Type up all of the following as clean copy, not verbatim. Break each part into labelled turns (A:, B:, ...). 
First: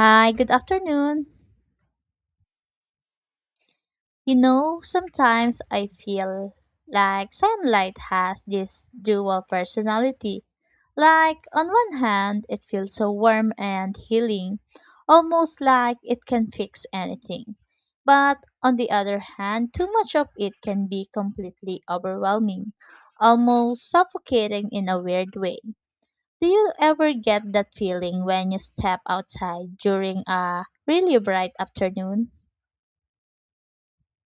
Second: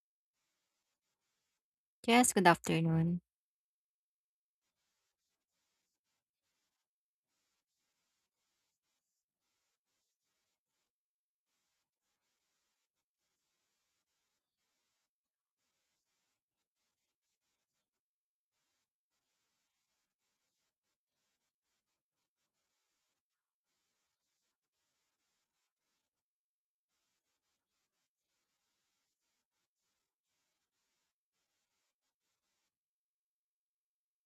A: Hi, good afternoon.
B: Yes, good afternoon.
A: You know, sometimes I feel like sunlight has this dual personality. Like, on one hand, it feels so warm and healing, almost like it can fix anything. But on the other hand, too much of it can be completely overwhelming, almost suffocating in a weird way. Do you ever get that feeling when you step outside during a really bright afternoon?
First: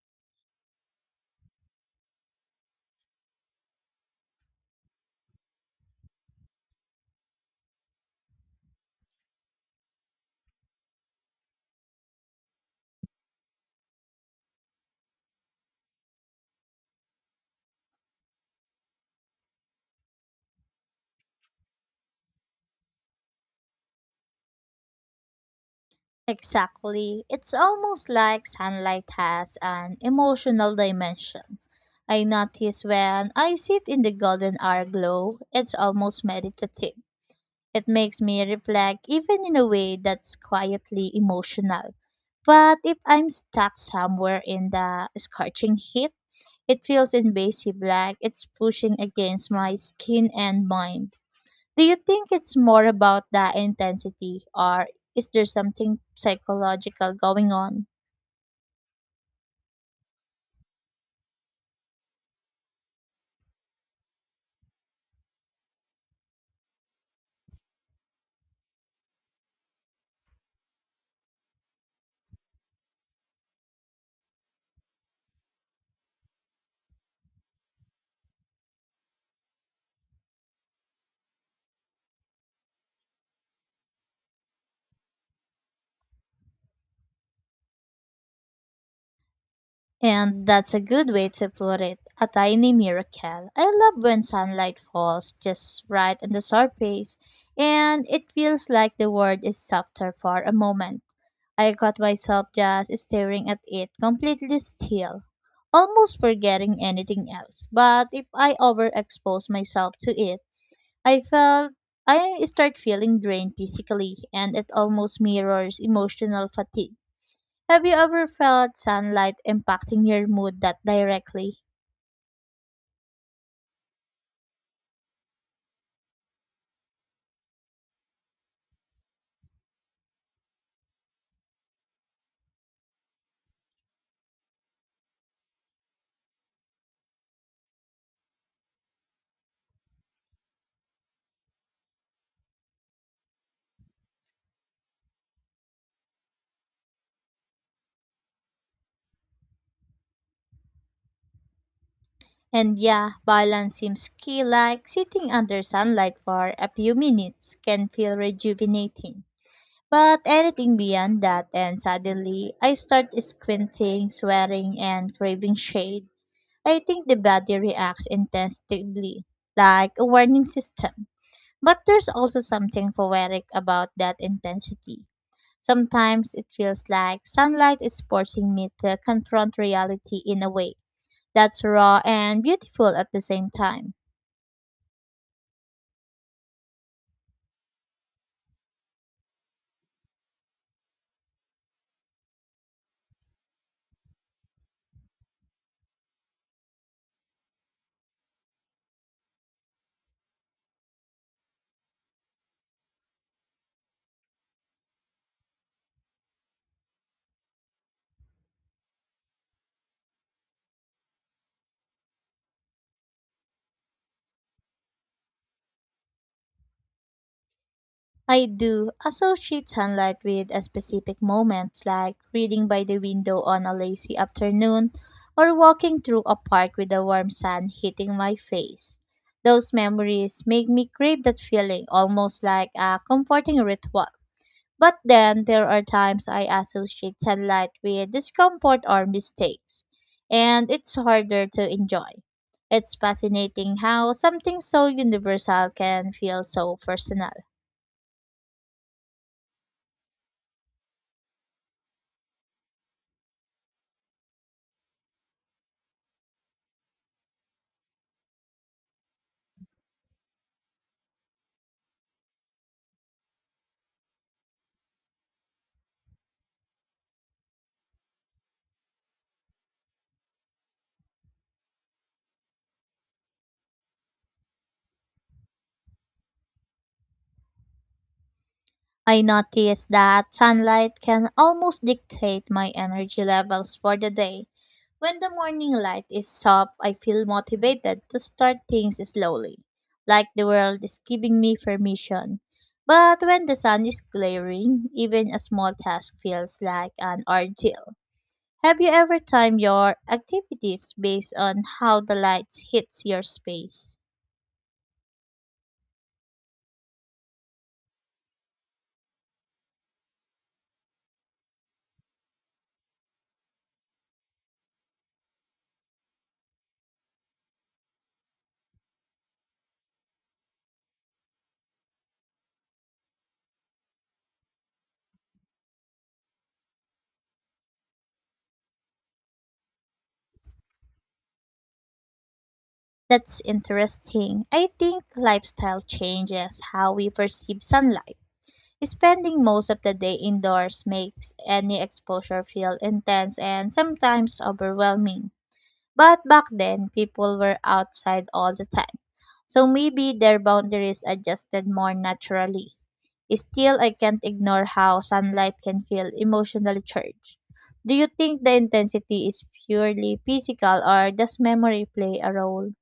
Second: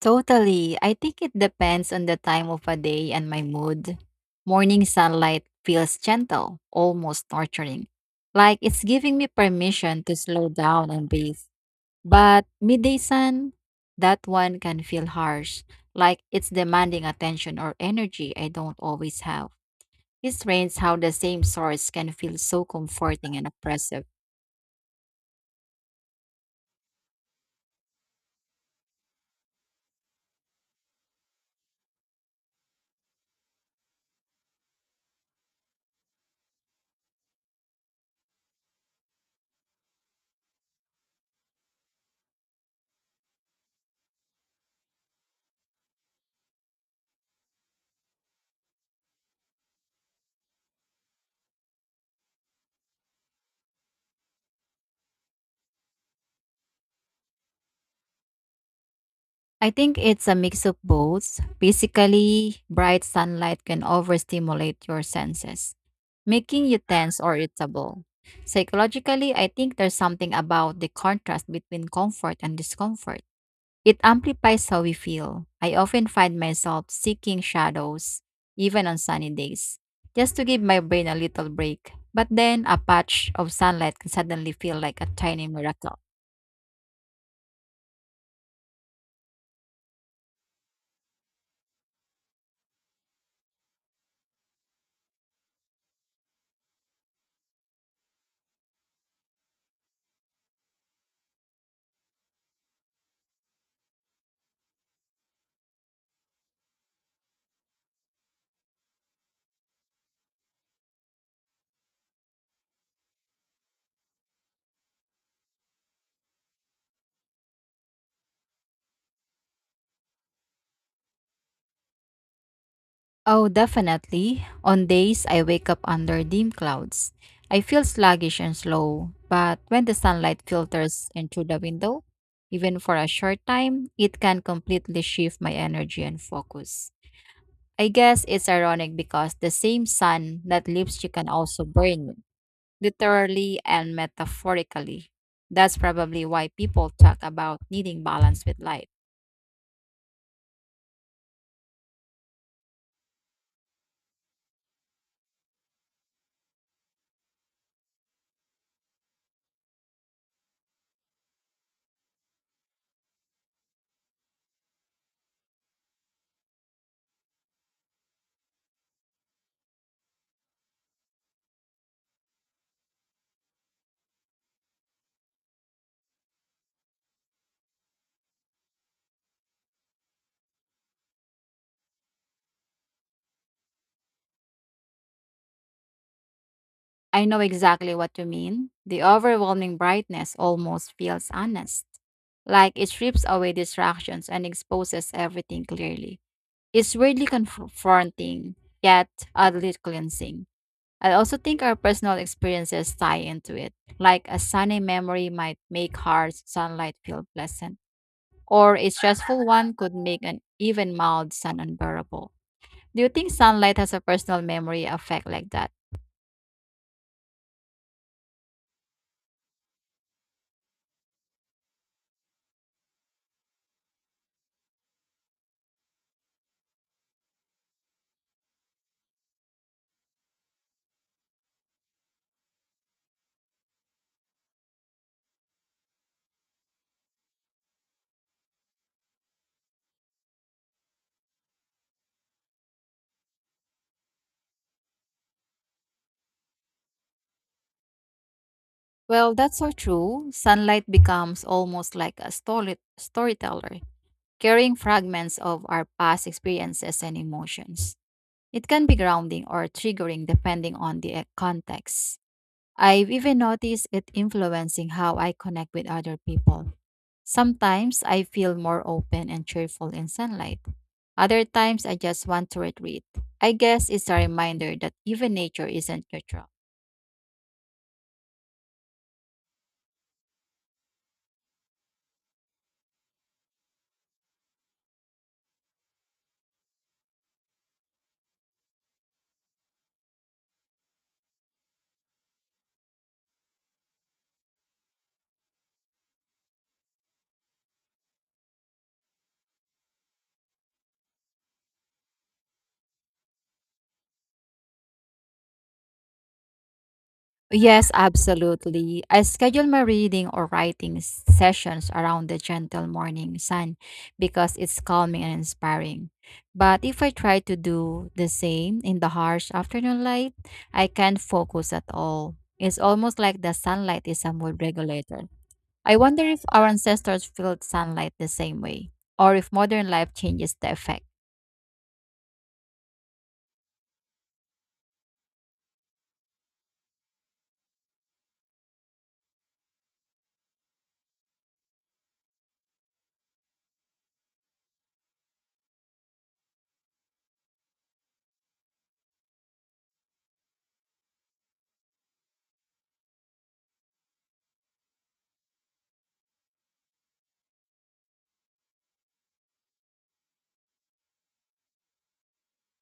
B: Totally. I think it depends on the time of a day and my mood. Morning sunlight feels gentle, almost nurturing, like it's giving me permission to slow down and breathe. But midday sun, that one can feel harsh, like it's demanding attention or energy I don't always have. It's strange how the same source can feel so comforting and oppressive.
A: Exactly. It's almost like sunlight has an emotional dimension. I notice when I sit in the golden hour glow, it's almost meditative. It makes me reflect even in a way that's quietly emotional. But if I'm stuck somewhere in the scorching heat, it feels invasive like it's pushing against my skin and mind. Do you think it's more about the intensity or is there something psychological going on?
B: I think it's a mix of both. Basically, bright sunlight can overstimulate your senses, making you tense or irritable. Psychologically, I think there's something about the contrast between comfort and discomfort. It amplifies how we feel. I often find myself seeking shadows, even on sunny days, just to give my brain a little break. But then a patch of sunlight can suddenly feel like a tiny miracle.
A: And that's a good way to put it. A tiny miracle. I love when sunlight falls just right on the surface and it feels like the world is softer for a moment. I caught myself just staring at it completely still, almost forgetting anything else. But if I overexpose myself to it, I felt I start feeling drained physically and it almost mirrors emotional fatigue. Have you ever felt sunlight impacting your mood that directly?
B: Oh, definitely. On days I wake up under dim clouds, I feel sluggish and slow, but when the sunlight filters in through the window, even for a short time, it can completely shift my energy and focus. I guess it's ironic because the same sun that lifts you can also burn me, literally and metaphorically. That's probably why people talk about needing balance with light.
A: And yeah, balance seems key like sitting under sunlight for a few minutes can feel rejuvenating. But anything beyond that and suddenly I start squinting, sweating and craving shade. I think the body reacts intensively, like a warning system. But there's also something poetic about that intensity. Sometimes it feels like sunlight is forcing me to confront reality in a way that's raw and beautiful at the same time.
B: I know exactly what you mean. The overwhelming brightness almost feels honest, like it strips away distractions and exposes everything clearly. It's weirdly confronting, yet oddly cleansing. I also think our personal experiences tie into it, like a sunny memory might make harsh sunlight feel pleasant or a stressful one could make an even mild sun unbearable. Do you think sunlight has a personal memory effect like that?
A: I do associate sunlight with a specific moment, like reading by the window on a lazy afternoon or walking through a park with the warm sun hitting my face. Those memories make me crave that feeling almost like a comforting ritual. But then there are times I associate sunlight with discomfort or mistakes, and it's harder to enjoy. It's fascinating how something so universal can feel so personal.
B: Well, that's so true. Sunlight becomes almost like a storyteller, carrying fragments of our past experiences and emotions. It can be grounding or triggering depending on the context. I've even noticed it influencing how I connect with other people. Sometimes I feel more open and cheerful in sunlight. Other times I just want to retreat. I guess it's a reminder that even nature isn't neutral.
A: I noticed that sunlight can almost dictate my energy levels for the day. When the morning light is soft, I feel motivated to start things slowly, like the world is giving me permission. But when the sun is glaring, even a small task feels like an ordeal. Have you ever timed your activities based on how the light hits your space?
B: Yes, absolutely. I schedule my reading or writing sessions around the gentle morning sun because it's calming and inspiring. But if I try to do the same in the harsh afternoon light, I can't focus at all. It's almost like the sunlight is a mood regulator. I wonder if our ancestors felt sunlight the same way, or if modern life changes the effect.
A: That's interesting. I think lifestyle changes how we perceive sunlight. Spending most of the day indoors makes any exposure feel intense and sometimes overwhelming. But back then, people were outside all the time. So maybe their boundaries adjusted more naturally. Still, I can't ignore how sunlight can feel emotionally charged. Do you think the intensity is purely physical or does memory play a role?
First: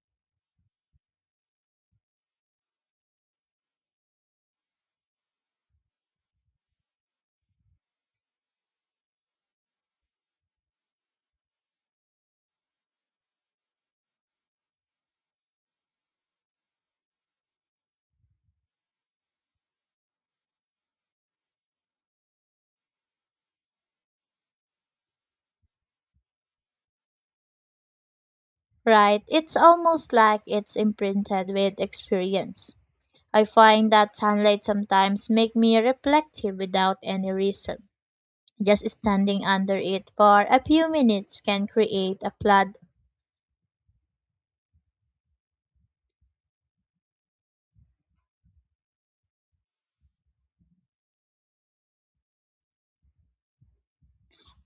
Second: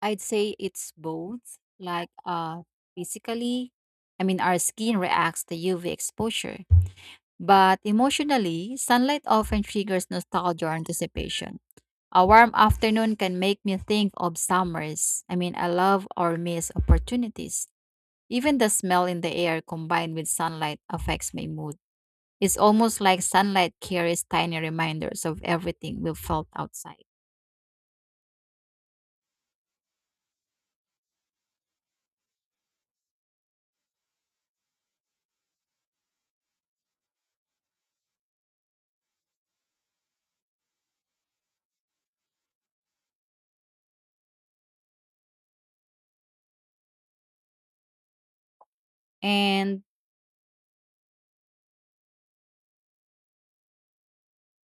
B: I'd say it's both, like physically, I mean, our skin reacts to UV exposure, but emotionally, sunlight often triggers nostalgia or anticipation. A warm afternoon can make me think of summers. I mean, I love or miss opportunities. Even the smell in the air combined with sunlight affects my mood. It's almost like sunlight carries tiny reminders of everything we felt outside.
A: Right, it's almost like it's imprinted with experience. I find that sunlight sometimes make me reflective without any reason. Just standing under it for a few minutes can create a flood.
B: And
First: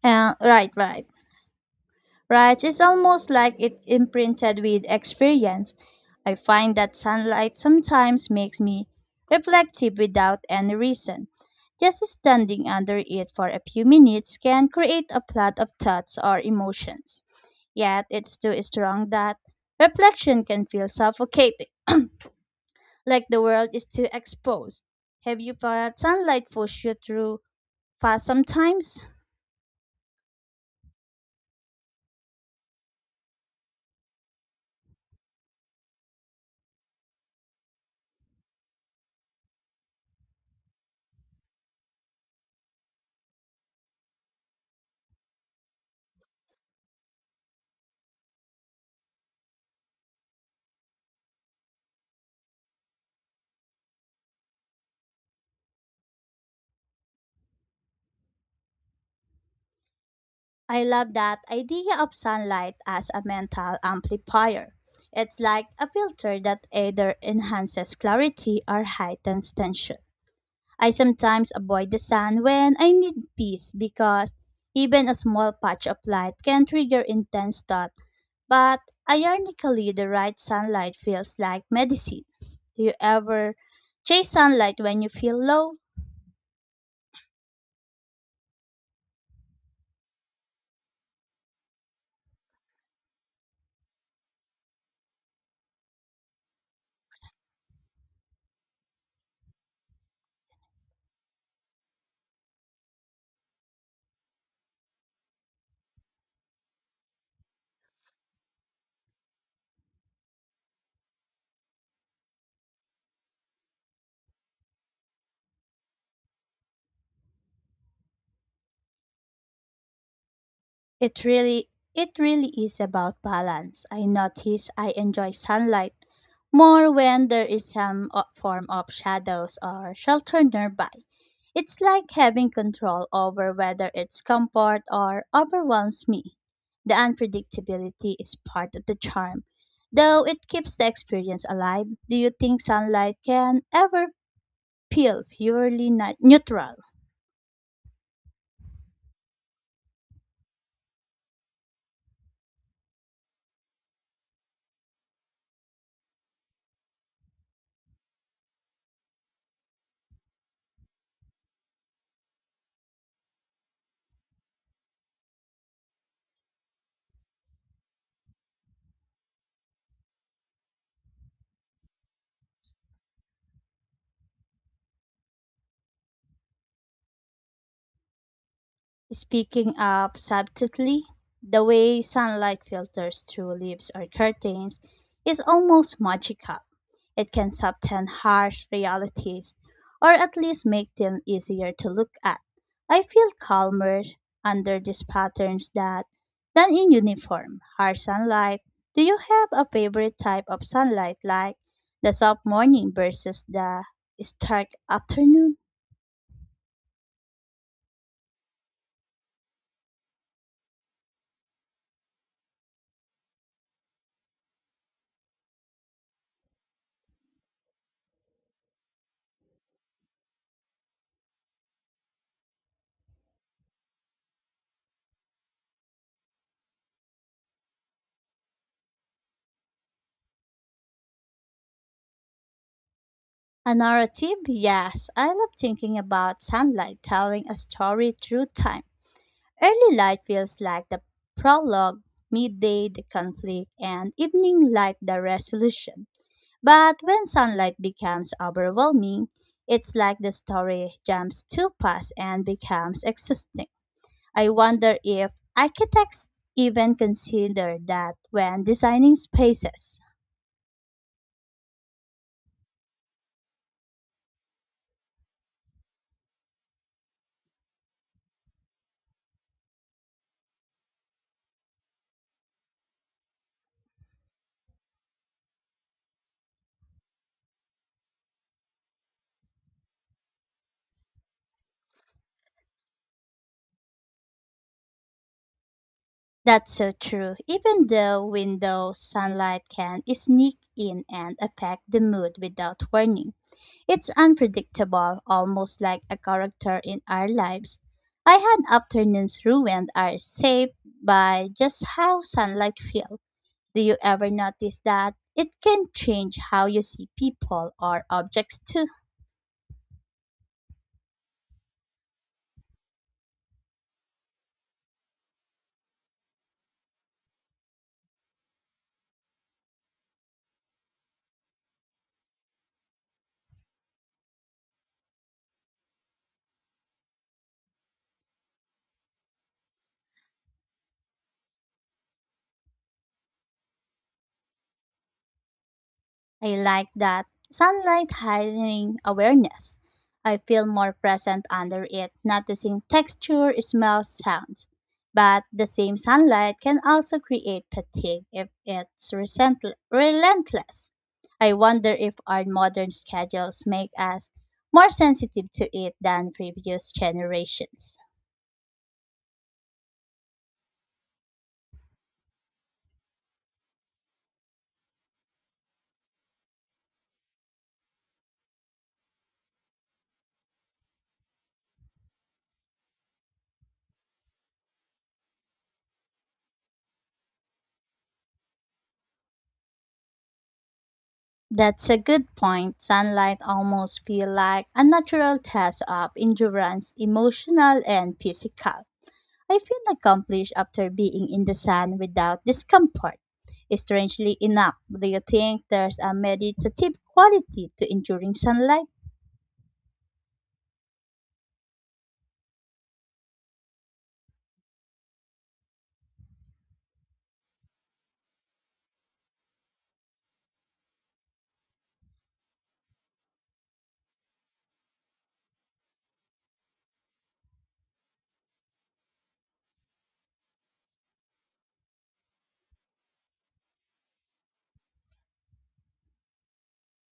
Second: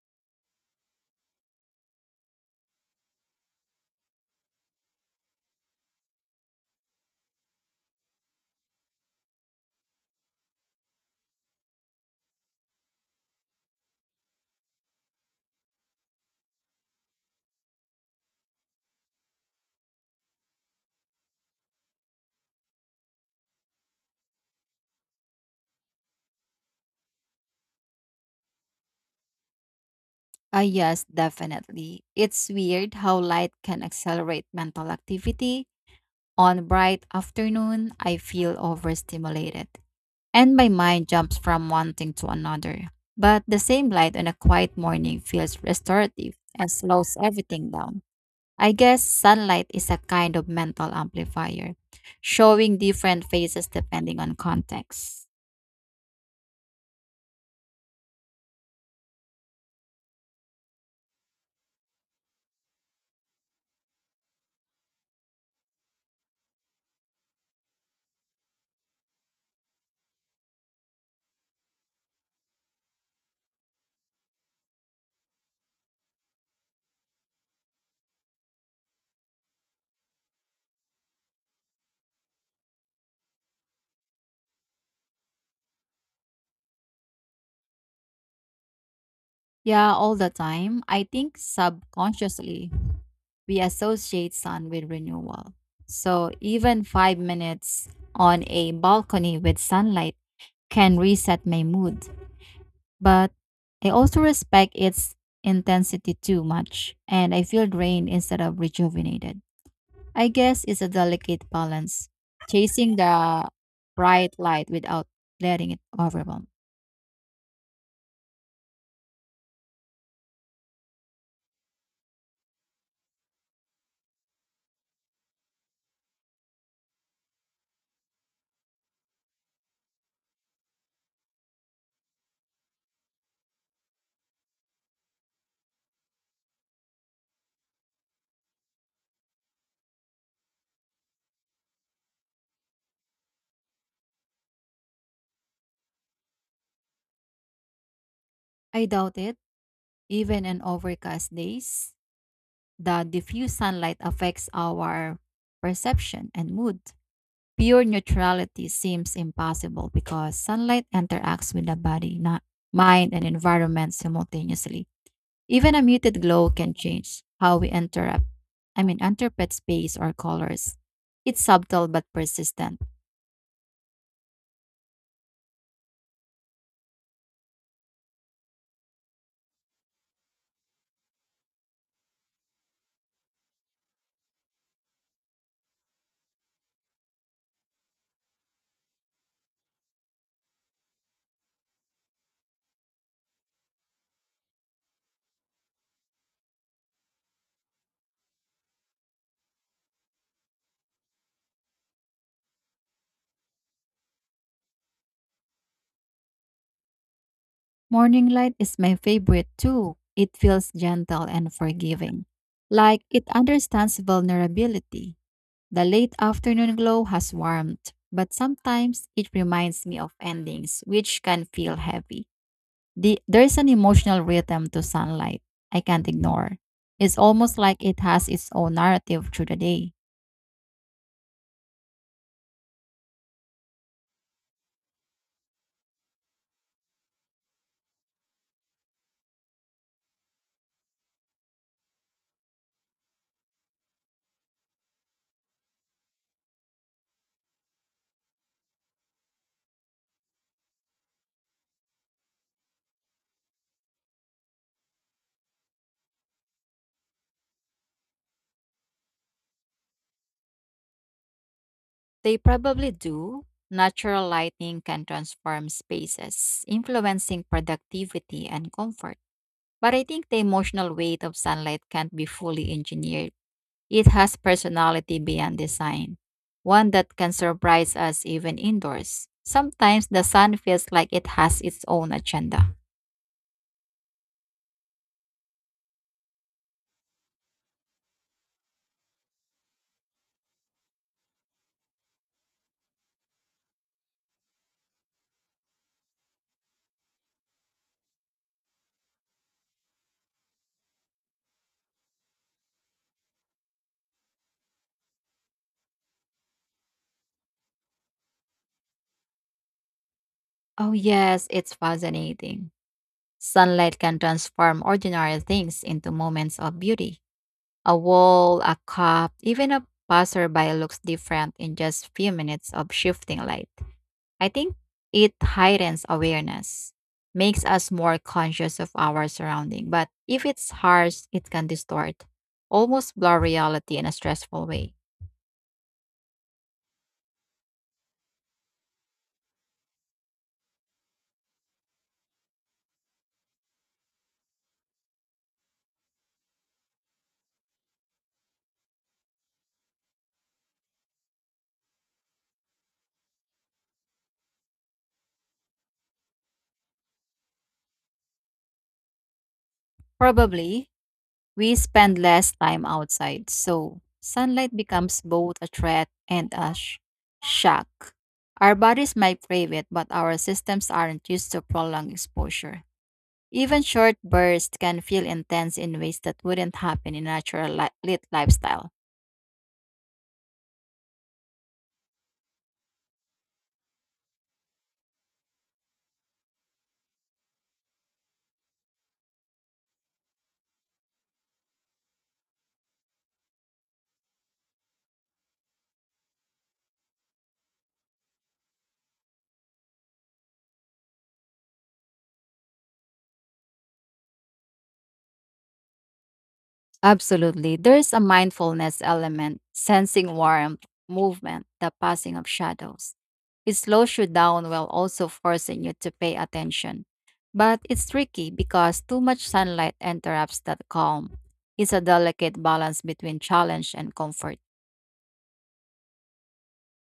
A: Right, right. Right, it's almost like it imprinted with experience. I find that sunlight sometimes makes me reflective without any reason. Just standing under it for a few minutes can create a flood of thoughts or emotions. Yet it's too strong that reflection can feel suffocating, like the world is too exposed. Have you felt sunlight push you through fast sometimes?
B: yes, definitely. It's weird how light can accelerate mental activity. On bright afternoon, I feel overstimulated and my mind jumps from one thing to another. But the same light on a quiet morning feels restorative and slows everything down. I guess sunlight is a kind of mental amplifier, showing different faces depending on context.
A: I love that idea of sunlight as a mental amplifier. It's like a filter that either enhances clarity or heightens tension. I sometimes avoid the sun when I need peace because even a small patch of light can trigger intense thought. But ironically, the right sunlight feels like medicine. Do you ever chase sunlight when you feel low?
B: Yeah, all the time. I think subconsciously we associate sun with renewal. So even 5 minutes on a balcony with sunlight can reset my mood. But I also respect its intensity too much, and I feel drained instead of rejuvenated. I guess it's a delicate balance, chasing the bright light without letting it overwhelm.
A: It really it really is about balance. I notice I enjoy sunlight more when there is some form of shadows or shelter nearby. It's like having control over whether it's comfort or overwhelms me. The unpredictability is part of the charm, though it keeps the experience alive. Do you think sunlight can ever feel purely neutral?
B: I doubt it, even in overcast days, the diffuse sunlight affects our perception and mood. Pure neutrality seems impossible because sunlight interacts with the body, not mind, and environment simultaneously. Even a muted glow can change how we interpret space or colors. It's subtle but persistent.
A: Speaking up subtly, the way sunlight filters through leaves or curtains is almost magical. It can soften harsh realities, or at least make them easier to look at. I feel calmer under these patterns that than in uniform, harsh sunlight. Do you have a favorite type of sunlight like the soft morning versus the stark afternoon?
B: Morning light is my favorite too. It feels gentle and forgiving, like it understands vulnerability. The late afternoon glow has warmth, but sometimes it reminds me of endings, which can feel heavy. There's an emotional rhythm to sunlight I can't ignore. It's almost like it has its own narrative through the day.
A: A narrative? Yes, I love thinking about sunlight telling a story through time. Early light feels like the prologue, midday the conflict, and evening light the resolution. But when sunlight becomes overwhelming, it's like the story jumps too fast and becomes existing. I wonder if architects even consider that when designing spaces.
B: They probably do. Natural lighting can transform spaces, influencing productivity and comfort. But I think the emotional weight of sunlight can't be fully engineered. It has personality beyond design, one that can surprise us even indoors. Sometimes the sun feels like it has its own agenda.
A: That's so true. Even the window sunlight can sneak in and affect the mood without warning. It's unpredictable, almost like a character in our lives. I had afternoons ruined are saved by just how sunlight feels. Do you ever notice that it can change how you see people or objects too?
B: Oh, yes, it's fascinating. Sunlight can transform ordinary things into moments of beauty. A wall, a cup, even a passerby looks different in just few minutes of shifting light. I think it heightens awareness, makes us more conscious of our surrounding, but if it's harsh, it can distort, almost blur reality in a stressful way.
A: I like that sunlight heightening awareness. I feel more present under it, noticing texture, smells, sounds. But the same sunlight can also create fatigue if it's relentless. I wonder if our modern schedules make us more sensitive to it than previous generations.
B: Probably. We spend less time outside, so sunlight becomes both a threat and a shock. Our bodies might crave it, but our systems aren't used to prolonged exposure. Even short bursts can feel intense in ways that wouldn't happen in a natural li- lit lifestyle.
A: That's a good point. Sunlight almost feel like a natural test of endurance, emotional and physical. I feel accomplished after being in the sun without discomfort. Strangely enough, do you think there's a meditative quality to enduring sunlight?
B: Absolutely. There's a mindfulness element, sensing warmth, movement, the passing of shadows. It slows you down while also forcing you to pay attention. But it's tricky because too much sunlight interrupts that calm. It's a delicate balance between challenge and comfort.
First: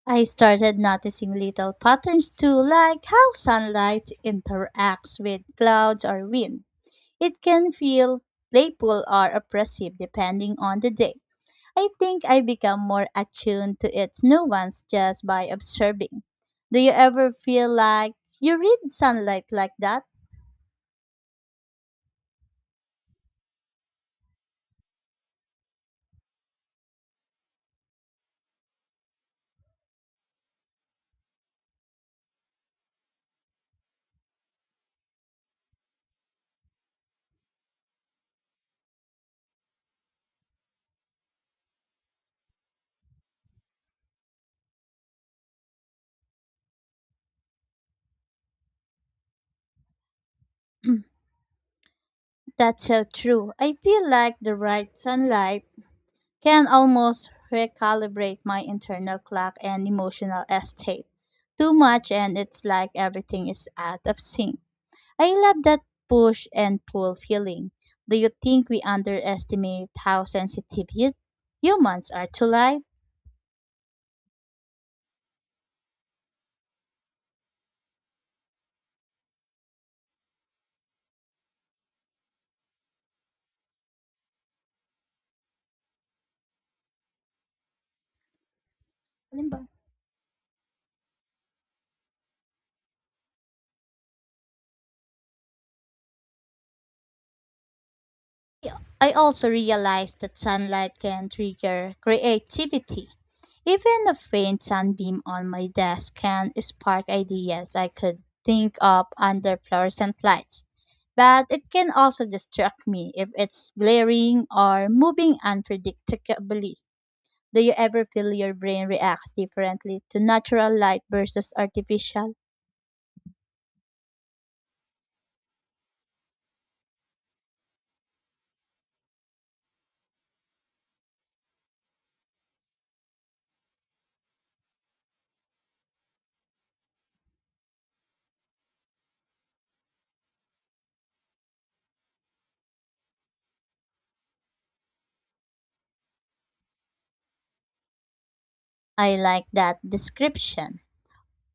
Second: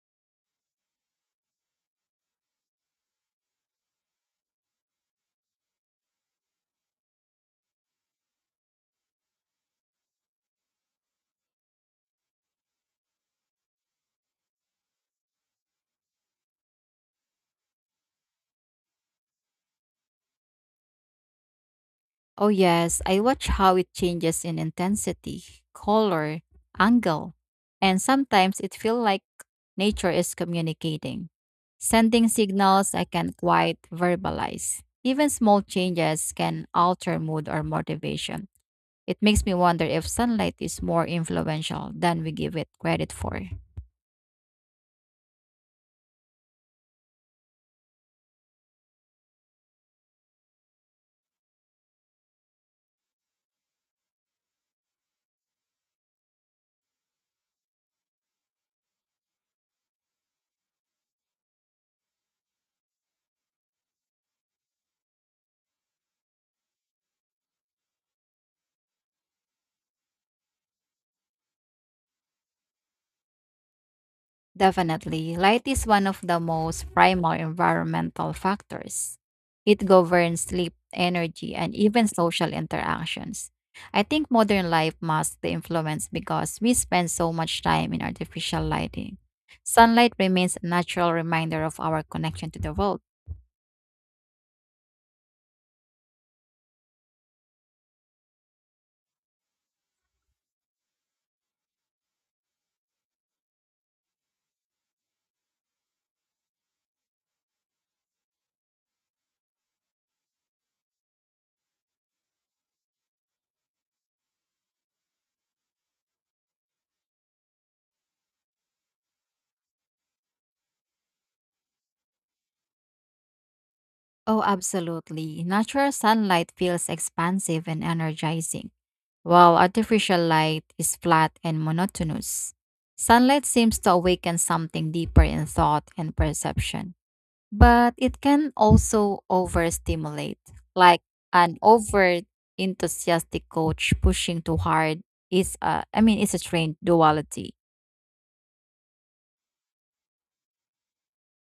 A: I started noticing little patterns too, like how sunlight interacts with clouds or wind. It can feel playful or oppressive depending on the day. I think I become more attuned to its nuance just by observing. Do you ever feel like you read sunlight like that?
B: Oh, yes, I watch how it changes in intensity, color, angle, and sometimes it feels like nature is communicating, sending signals I can't quite verbalize. Even small changes can alter mood or motivation. It makes me wonder if sunlight is more influential than we give it credit for.
A: That's so true. I feel like the right sunlight can almost recalibrate my internal clock and emotional state. Too much, and it's like everything is out of sync. I love that push and pull feeling. Do you think we underestimate how sensitive humans are to light?
B: Definitely, light is one of the most primal environmental factors. It governs sleep, energy, and even social interactions. I think modern life masks the influence because we spend so much time in artificial lighting.
A: Alin ba?
B: Sunlight remains a natural reminder of our connection to the world.
A: I also realized that sunlight can trigger creativity. Even a faint sunbeam on my desk can spark ideas I could think of under fluorescent lights. But it can also distract me if it's glaring or moving unpredictably. Do you ever feel your brain reacts differently to natural light versus artificial?
B: Oh, absolutely. Natural sunlight feels expansive and energizing, while artificial light is flat and monotonous. Sunlight seems to awaken something deeper in thought and perception, but it can also overstimulate, like an over enthusiastic coach pushing too hard is a, I mean it's a trained duality.
A: I like that description.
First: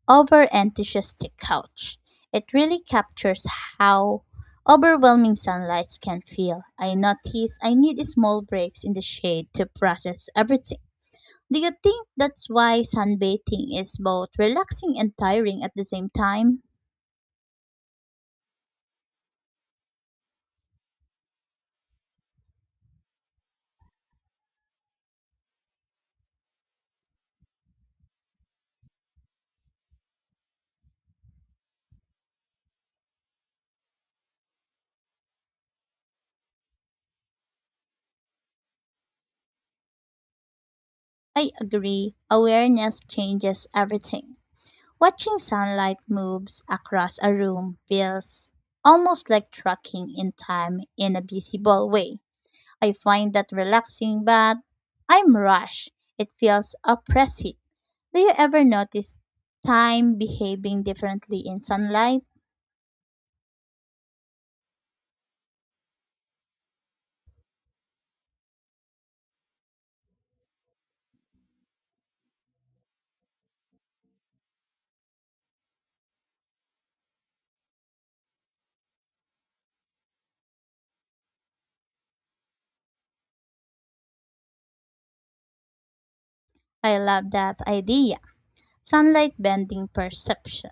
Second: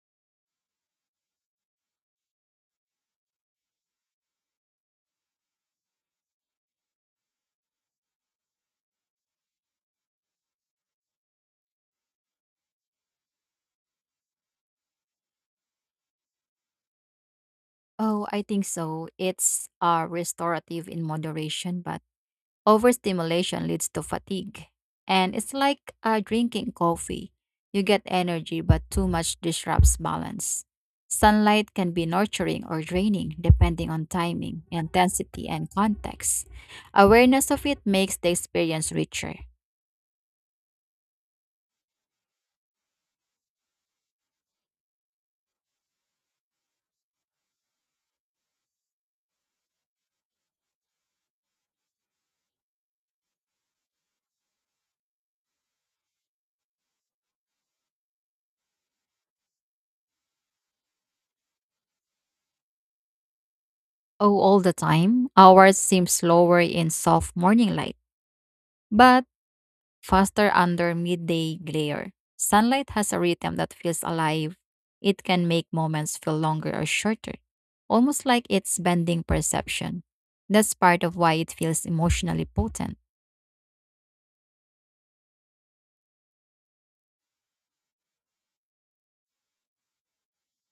A: Over enthusiastic couch. It really captures how overwhelming sunlight can feel. I notice I need small breaks in the shade to process everything. Do you think that's why sunbathing is both relaxing and tiring at the same time?
B: Oh, I think so. It's restorative in moderation, but overstimulation leads to fatigue. And it's like drinking coffee. You get energy, but too much disrupts balance. Sunlight can be nurturing or draining depending on timing, intensity, and context. Awareness of it makes the experience richer.
A: I agree. Awareness changes everything. Watching sunlight moves across a room feels almost like tracking in time in a visible way. I find that relaxing, but I'm rushed. It feels oppressive. Do you ever notice time behaving differently in sunlight?
B: Oh, all the time, hours seem slower in soft morning light, but faster under midday glare. Sunlight has a rhythm that feels alive. It can make moments feel longer or shorter, almost like it's bending perception. That's part of why it feels emotionally potent.
A: I love that idea. Sunlight bending perception.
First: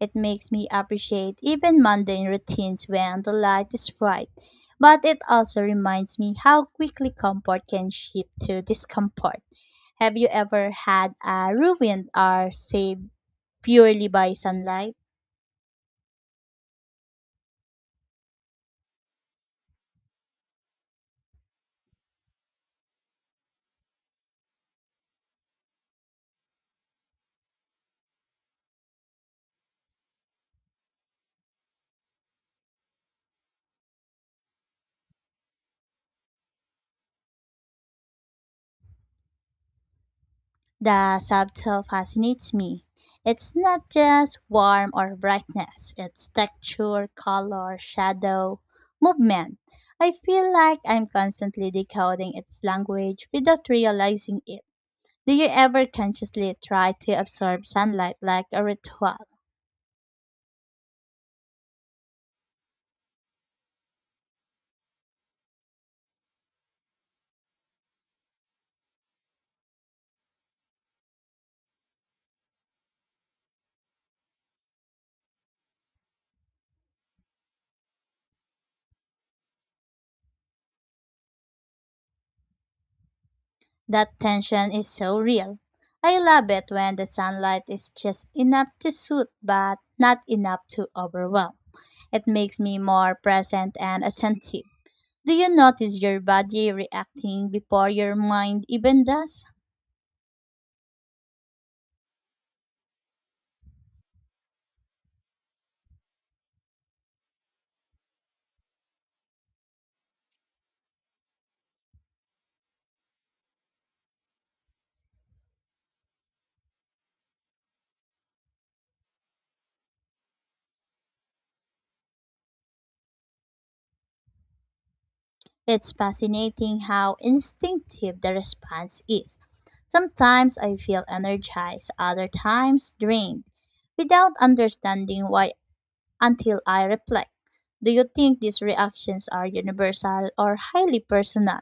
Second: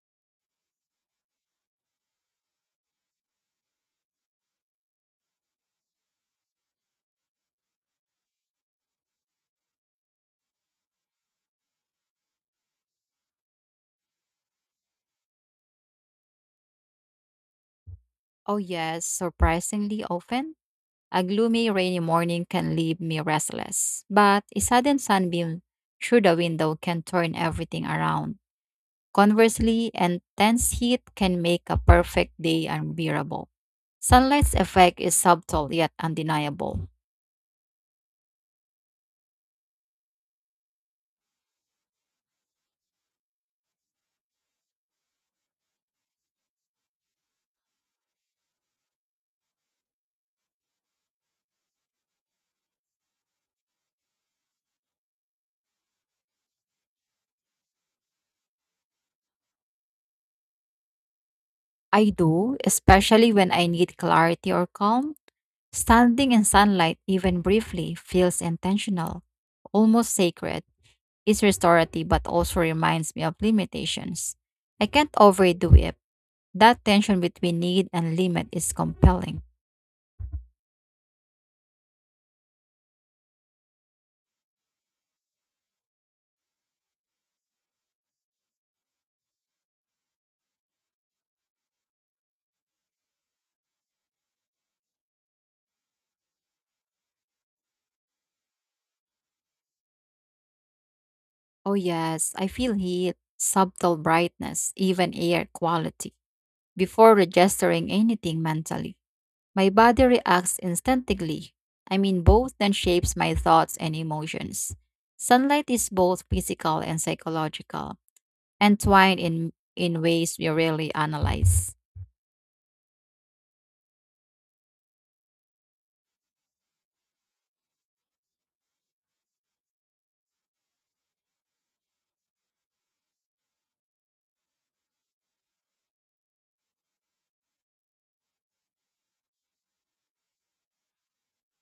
A: It makes me appreciate even mundane routines when the light is bright. But it also reminds me how quickly comfort can shift to discomfort. Have you ever had a ruined hour saved purely by sunlight?
B: Oh, yes, surprisingly often, a gloomy, rainy morning can leave me restless, but a sudden sunbeam through the window can turn everything around. Conversely, intense heat can make a perfect day unbearable. Sunlight's effect is subtle yet undeniable.
A: The subtle fascinates me. It's not just warmth or brightness, it's texture, color, shadow, movement. I feel like I'm constantly decoding its language without realizing it. Do you ever consciously try to absorb sunlight like a ritual?
B: I do, especially when I need clarity or calm. Standing in sunlight, even briefly, feels intentional, almost sacred. It's restorative but also reminds me of limitations. I can't overdo it. That tension between need and limit is compelling.
A: That tension is so real. I love it when the sunlight is just enough to soothe but not enough to overwhelm. It makes me more present and attentive. Do you notice your body reacting before your mind even does?
B: Oh, yes, I feel heat, subtle brightness, even air quality, before registering anything mentally. My body reacts instinctively. I mean, both then shapes my thoughts and emotions. Sunlight is both physical and psychological, entwined in ways we rarely analyze.
A: It's fascinating how instinctive the response is. Sometimes I feel energized, other times drained, without understanding why until I reflect. Do you think these reactions are universal or highly personal?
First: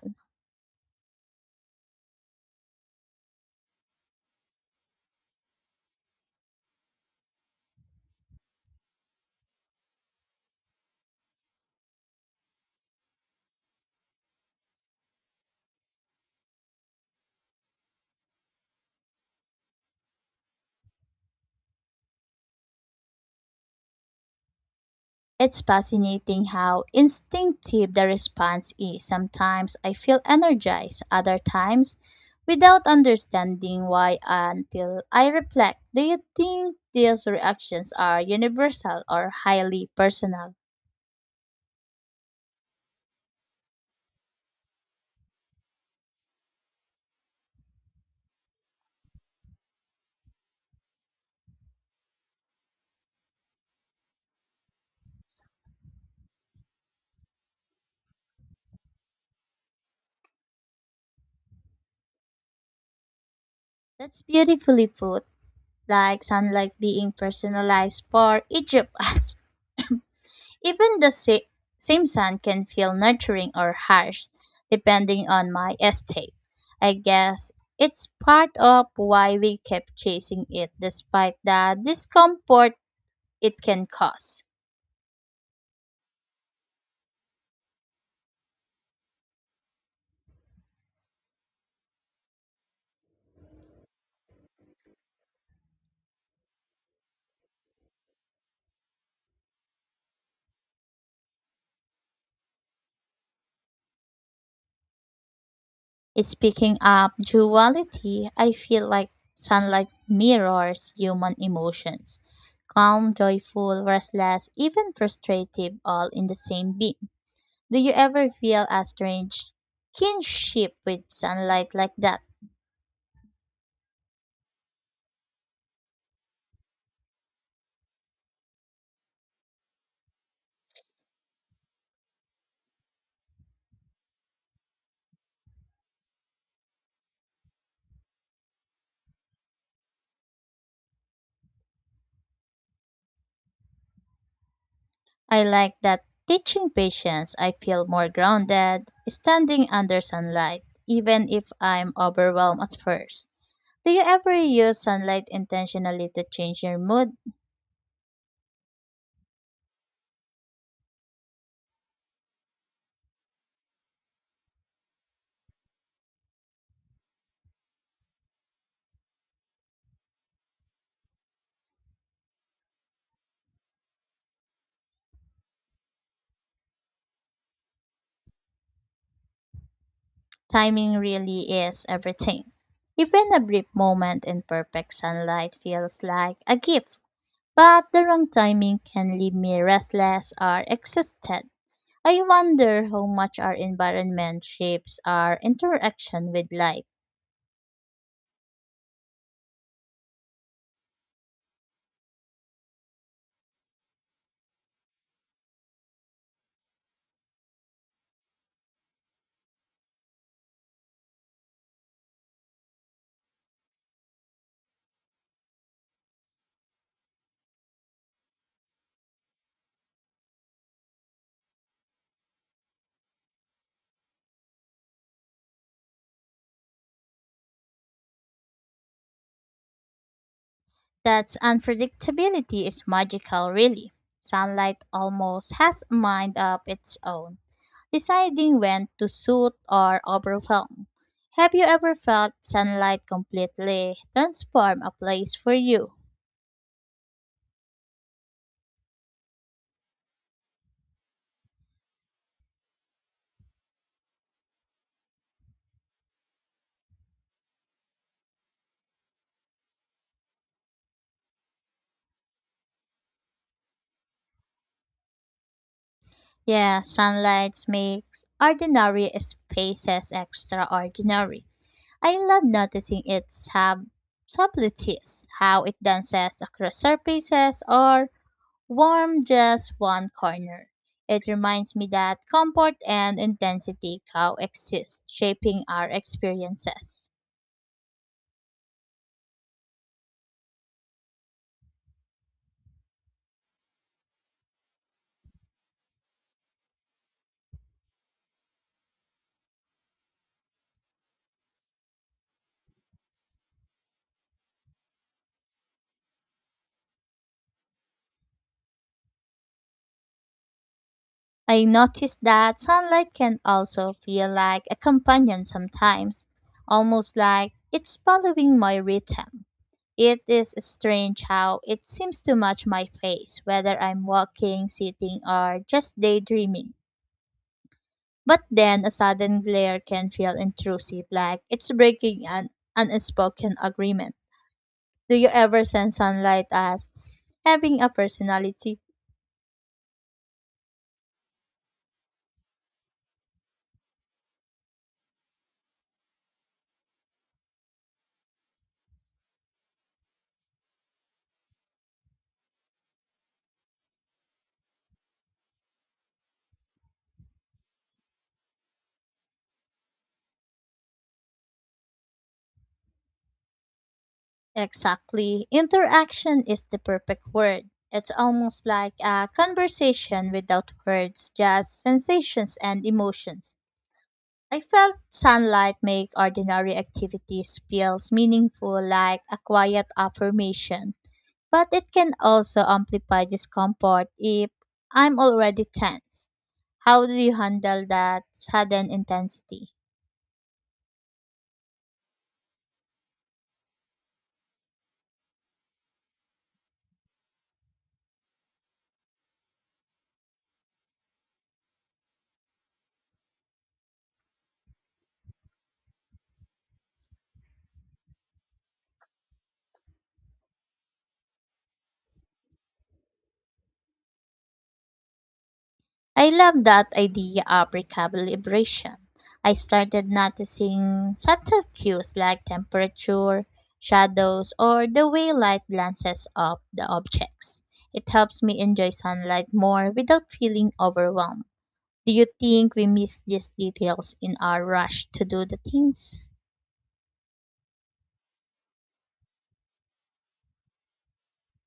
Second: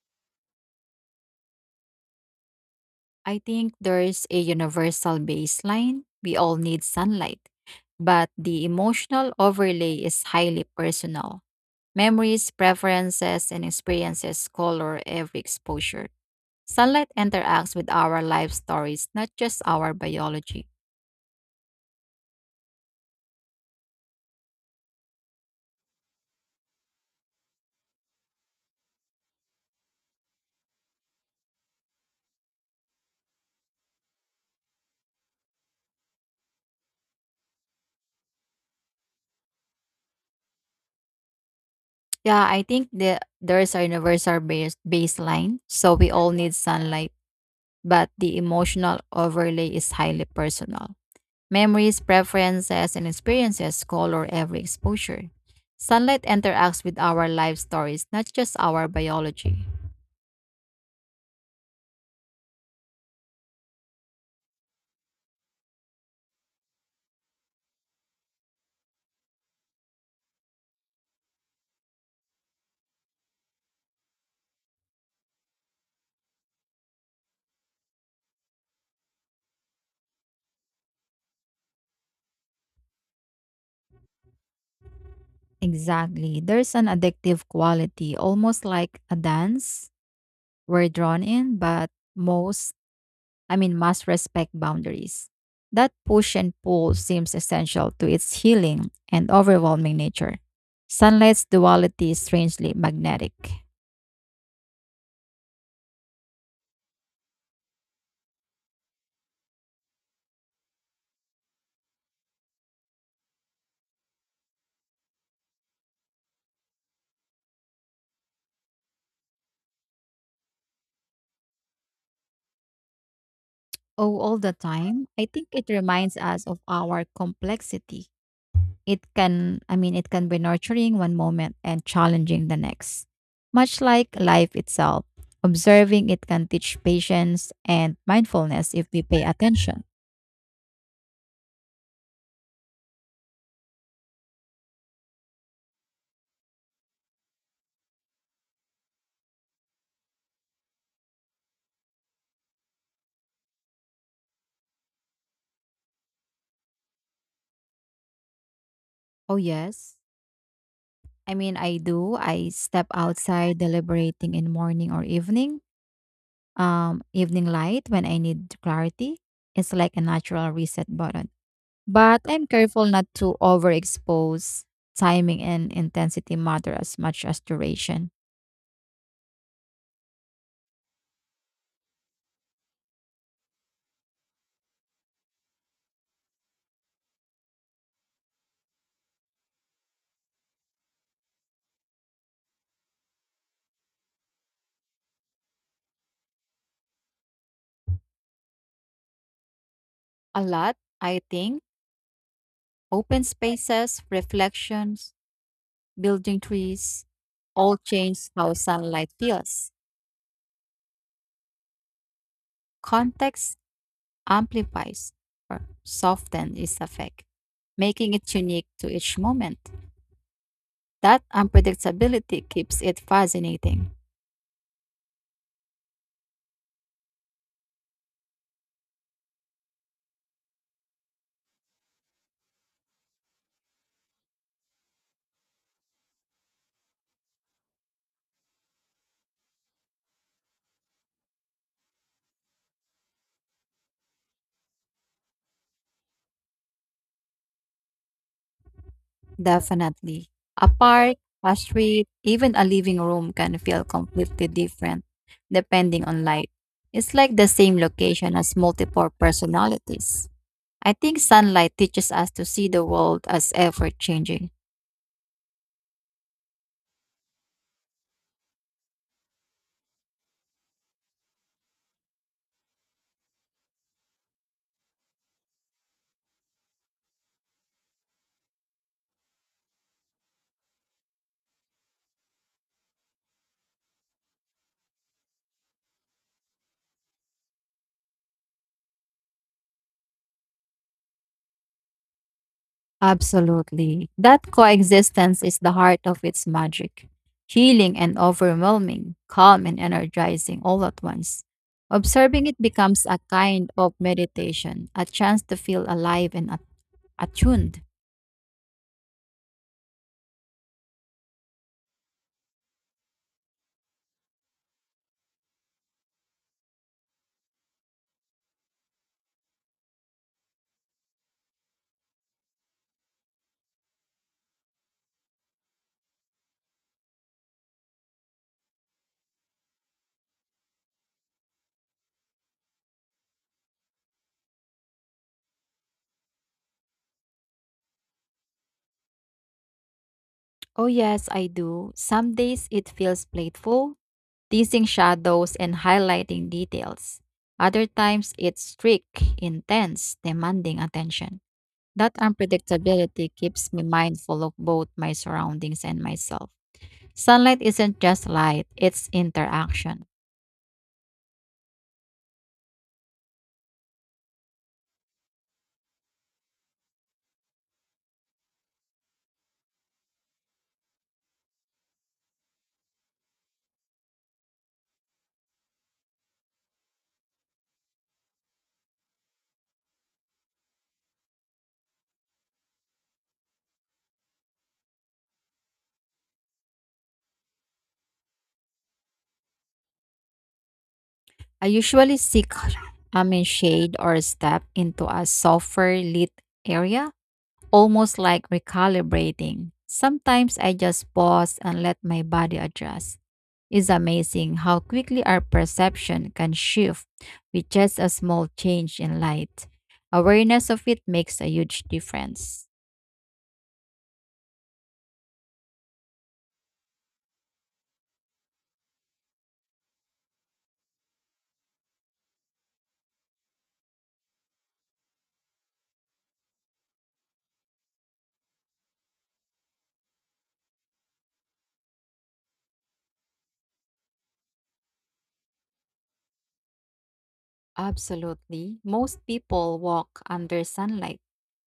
B: I think there's a universal baseline. We all need sunlight, but the emotional overlay is highly personal. Memories, preferences, and experiences color every exposure. Sunlight interacts with our life stories, not just our biology.
A: It's fascinating how instinctive the response is. Sometimes I feel energized, other times without understanding why until I reflect. Do you think these reactions are universal or highly personal?
B: Yeah, I think there's a universal base baseline, so we all need sunlight, but the emotional overlay is highly personal. Memories, preferences, and experiences color every exposure. Sunlight interacts with our life stories, not just our biology.
A: That's beautifully put, like sunlight being personalized for each of us. Even the same scent can feel nurturing or harsh, depending on my estate. I guess it's part of why we kept chasing it despite the discomfort it can cause.
B: Exactly. There's an addictive quality, almost like a dance. We're drawn in, but must respect boundaries. That push and pull seems essential to its healing and overwhelming nature. Sunlight's duality is strangely magnetic.
A: Speaking of duality, I feel like sunlight mirrors human emotions calm, joyful, restless, even frustrative, all in the same beam. Do you ever feel a strange kinship with sunlight like that?
B: Oh, all the time, I think it reminds us of our complexity. It can be nurturing one moment and challenging the next. Much like life itself, observing it can teach patience and mindfulness if we pay attention.
A: I like that teaching patience. I feel more grounded standing under sunlight, even if I'm overwhelmed at first. Do you ever use sunlight intentionally to change your mood?
B: Oh, yes. I mean, I do. I step outside deliberating in morning or evening light when I need clarity. It's like a natural reset button. But I'm careful not to overexpose. Timing and intensity matter as much as duration.
A: Timing really is everything. Even a brief moment in perfect sunlight feels like a gift, but the wrong timing can leave me restless or exhausted. I wonder how much our environment shapes our interaction with light.
B: A lot, I think. Open spaces, reflections, building trees, all change how sunlight feels. Context amplifies or softens its effect, making it unique to each moment. That unpredictability keeps it fascinating.
A: That unpredictability is magical, really. Sunlight almost has a mind of its own, deciding when to soothe or overwhelm. Have you ever felt sunlight completely transform a place for you?
B: Definitely. A park, a street, even a living room can feel completely different depending on light. It's like the same location has multiple personalities. I think sunlight teaches us to see the world as ever changing.
A: Yeah, sunlight makes ordinary spaces extraordinary. I love noticing its subtleties, how it dances across surfaces or warm just one corner. It reminds me that comfort and intensity coexist, shaping our experiences.
B: Absolutely. That coexistence is the heart of its magic, healing and overwhelming, calm and energizing all at once. Observing it becomes a kind of meditation, a chance to feel alive and attuned.
A: I noticed that sunlight can also feel like a companion sometimes, almost like it's following my rhythm. It is strange how it seems to match my face, whether I'm walking, sitting, or just daydreaming. But then a sudden glare can feel intrusive, like it's breaking an unspoken agreement. Do you ever sense sunlight as having a personality?
B: Oh, yes, I do. Some days it feels playful, teasing shadows and highlighting details. Other times it's strict, intense, demanding attention. That unpredictability keeps me mindful of both my surroundings and myself. Sunlight isn't just light, it's interaction.
A: Exactly. Interaction is the perfect word. It's almost like a conversation without words, just sensations and emotions. I felt sunlight make ordinary activities feels meaningful like a quiet affirmation. But it can also amplify discomfort if I'm already tense. How do you handle that sudden intensity?
B: I usually seek I mean shade or step into a softer lit area, almost like recalibrating. Sometimes I just pause and let my body adjust. It's amazing how quickly our perception can shift with just a small change in light. Awareness of it makes a huge difference.
A: I love that idea of recalibration. I started noticing subtle cues like temperature, shadows, or the way light glances off the objects. It helps me enjoy sunlight more without feeling overwhelmed. Do you think we miss these details in our rush to do the things?
B: Absolutely. Most people walk under sunlight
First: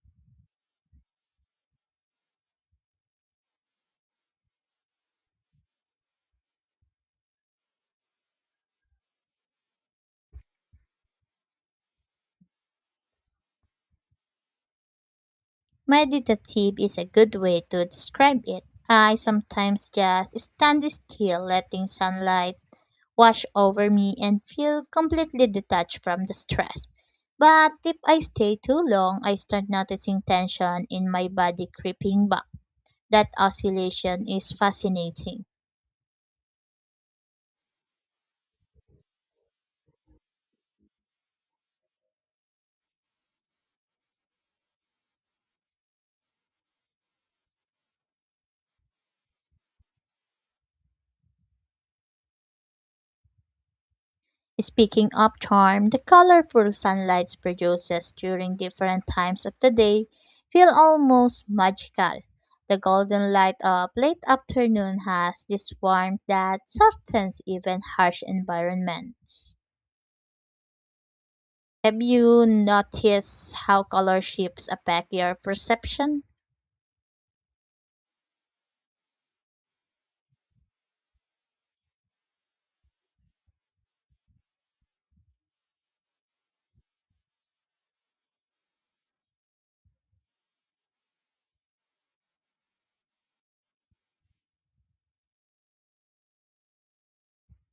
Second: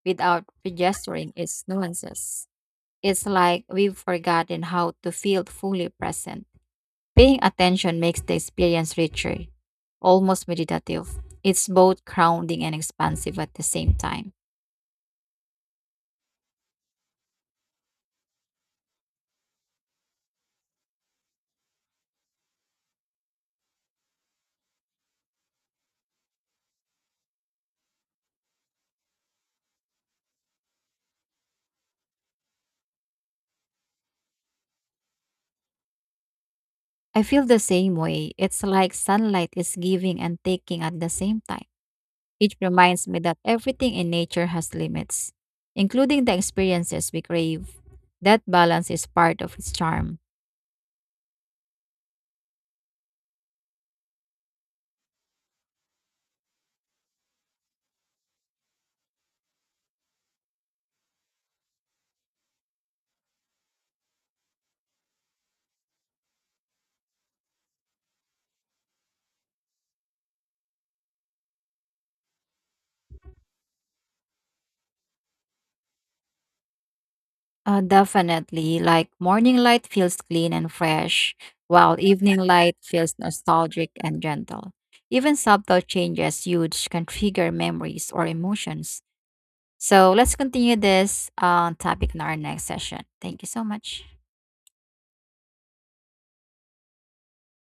B: without registering its nuances. It's like we've forgotten how to feel fully present. Paying attention makes the experience richer, almost meditative. It's both grounding and expansive at the same time.
A: Meditative is a good way to describe it. I sometimes just stand still, letting sunlight wash over me and feel completely detached from the stress. But if I stay too long, I start noticing tension in my body creeping back. That oscillation is fascinating.
B: I feel the same way. It's like sunlight is giving and taking at the same time. It reminds me that everything in nature has limits, including the experiences we crave. That balance is part of its charm.
A: Speaking of charm, the colorful sunlight produces during different times of the day feel almost magical. The golden light of late afternoon has this warmth that softens even harsh environments. Have you noticed how color shifts affect your perception?
B: Definitely, like morning light feels clean and fresh, while evening light feels nostalgic and gentle. Even subtle changes huge can trigger memories or emotions. So let's continue this topic in our next session. Thank you so much.